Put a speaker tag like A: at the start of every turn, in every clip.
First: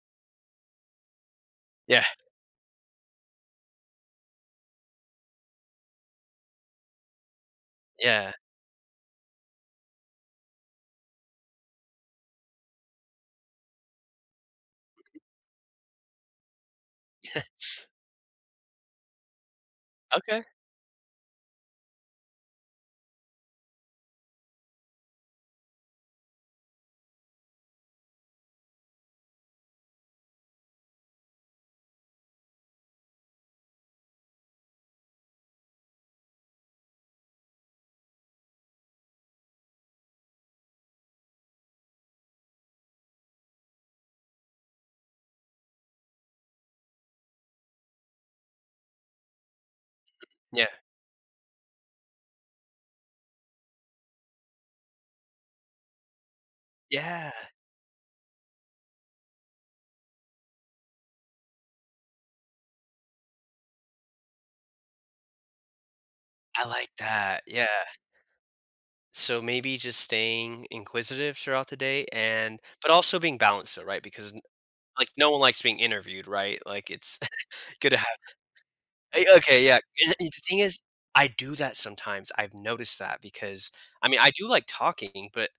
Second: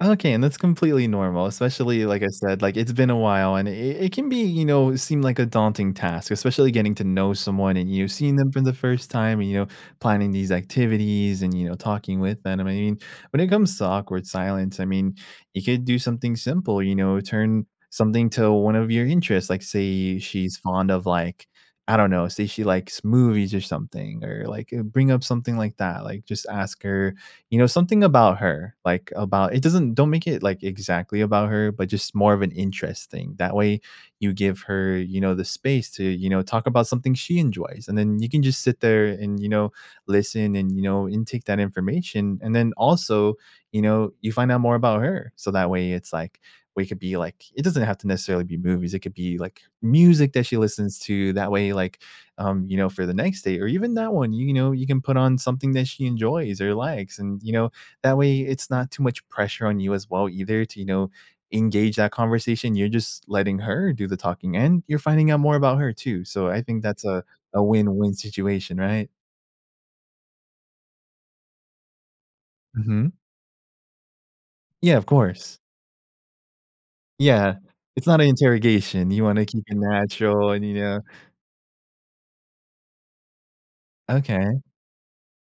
A: Okay, and that's completely normal,
B: Yeah.
A: especially, like I said, like, it's been a while, and it it can be, you know, seem like a daunting task, especially getting to know someone and you've
B: Yeah.
A: seen them for the first time and, you know, planning these activities and, you know, talking with them and, I mean, when it comes to awkward silence, I mean, you could do something simple, you know, turn something to one of your interests, like, say,
B: Okay.
A: she's fond of, like, I don't know, say she likes movies or something or, like, bring up something like that, like, just ask her, you know, something about her, like, about it doesn't don't make it, like, exactly about her, but just more of an interest thing, that way, you give her, you know, the space to, you know, talk about something she enjoys, and then you can just sit there and, you know, listen and, you know, intake that information, and then also, you know, you find out more about her, so that way it's like we could be like, it doesn't have to necessarily be movies, it could be, like, music that she
B: Yeah.
A: listens to, that way, like, um, you know, for the next date or even that one, you know, you can put on something that she enjoys or likes,
B: Yeah.
A: and, you know, that way, it's not too much pressure on you as well either to, you know, engage that conversation, you're just letting her do the talking, and you're finding out more about her too, so I
B: I
A: think
B: like
A: that's a
B: that,
A: a
B: yeah.
A: win-win situation, right?
B: So maybe just staying inquisitive throughout the day and but
A: Mhm.
B: also being balanced, though, right, because n
A: Yeah, of
B: like, no one
A: course.
B: likes being interviewed, right, like, it's
A: Yeah,
B: good to
A: it's
B: have
A: not a interrogation, you
B: a
A: wanna keep
B: okay, yeah,
A: it
B: a and the
A: natural
B: thing
A: and, you
B: is,
A: know.
B: I do that sometimes, I've noticed that because, I mean, I do
A: Okay.
B: like talking, but,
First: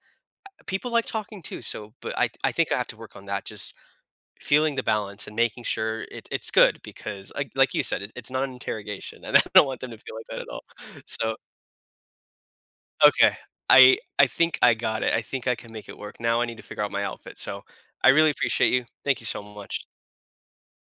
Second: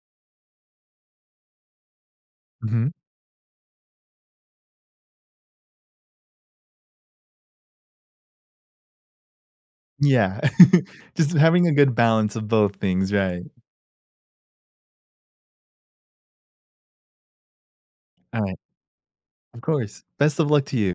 B: uh, people like talking too, so, but I I think I have
A: Mhm.
B: to work on that just feeling the balance and making sure it it's good because, like like you said, it's it's not an interrogation, and I don't want them to feel like
A: Yeah,
B: that at all,
A: just
B: so
A: having a good balance of both things,
B: Okay,
A: right.
B: I I think I got it, I think I can make it work, now I need to figure out my outfit, so I really
A: Alright.
B: appreciate you, thank you so
A: Of
B: much.
A: course, best of luck to you.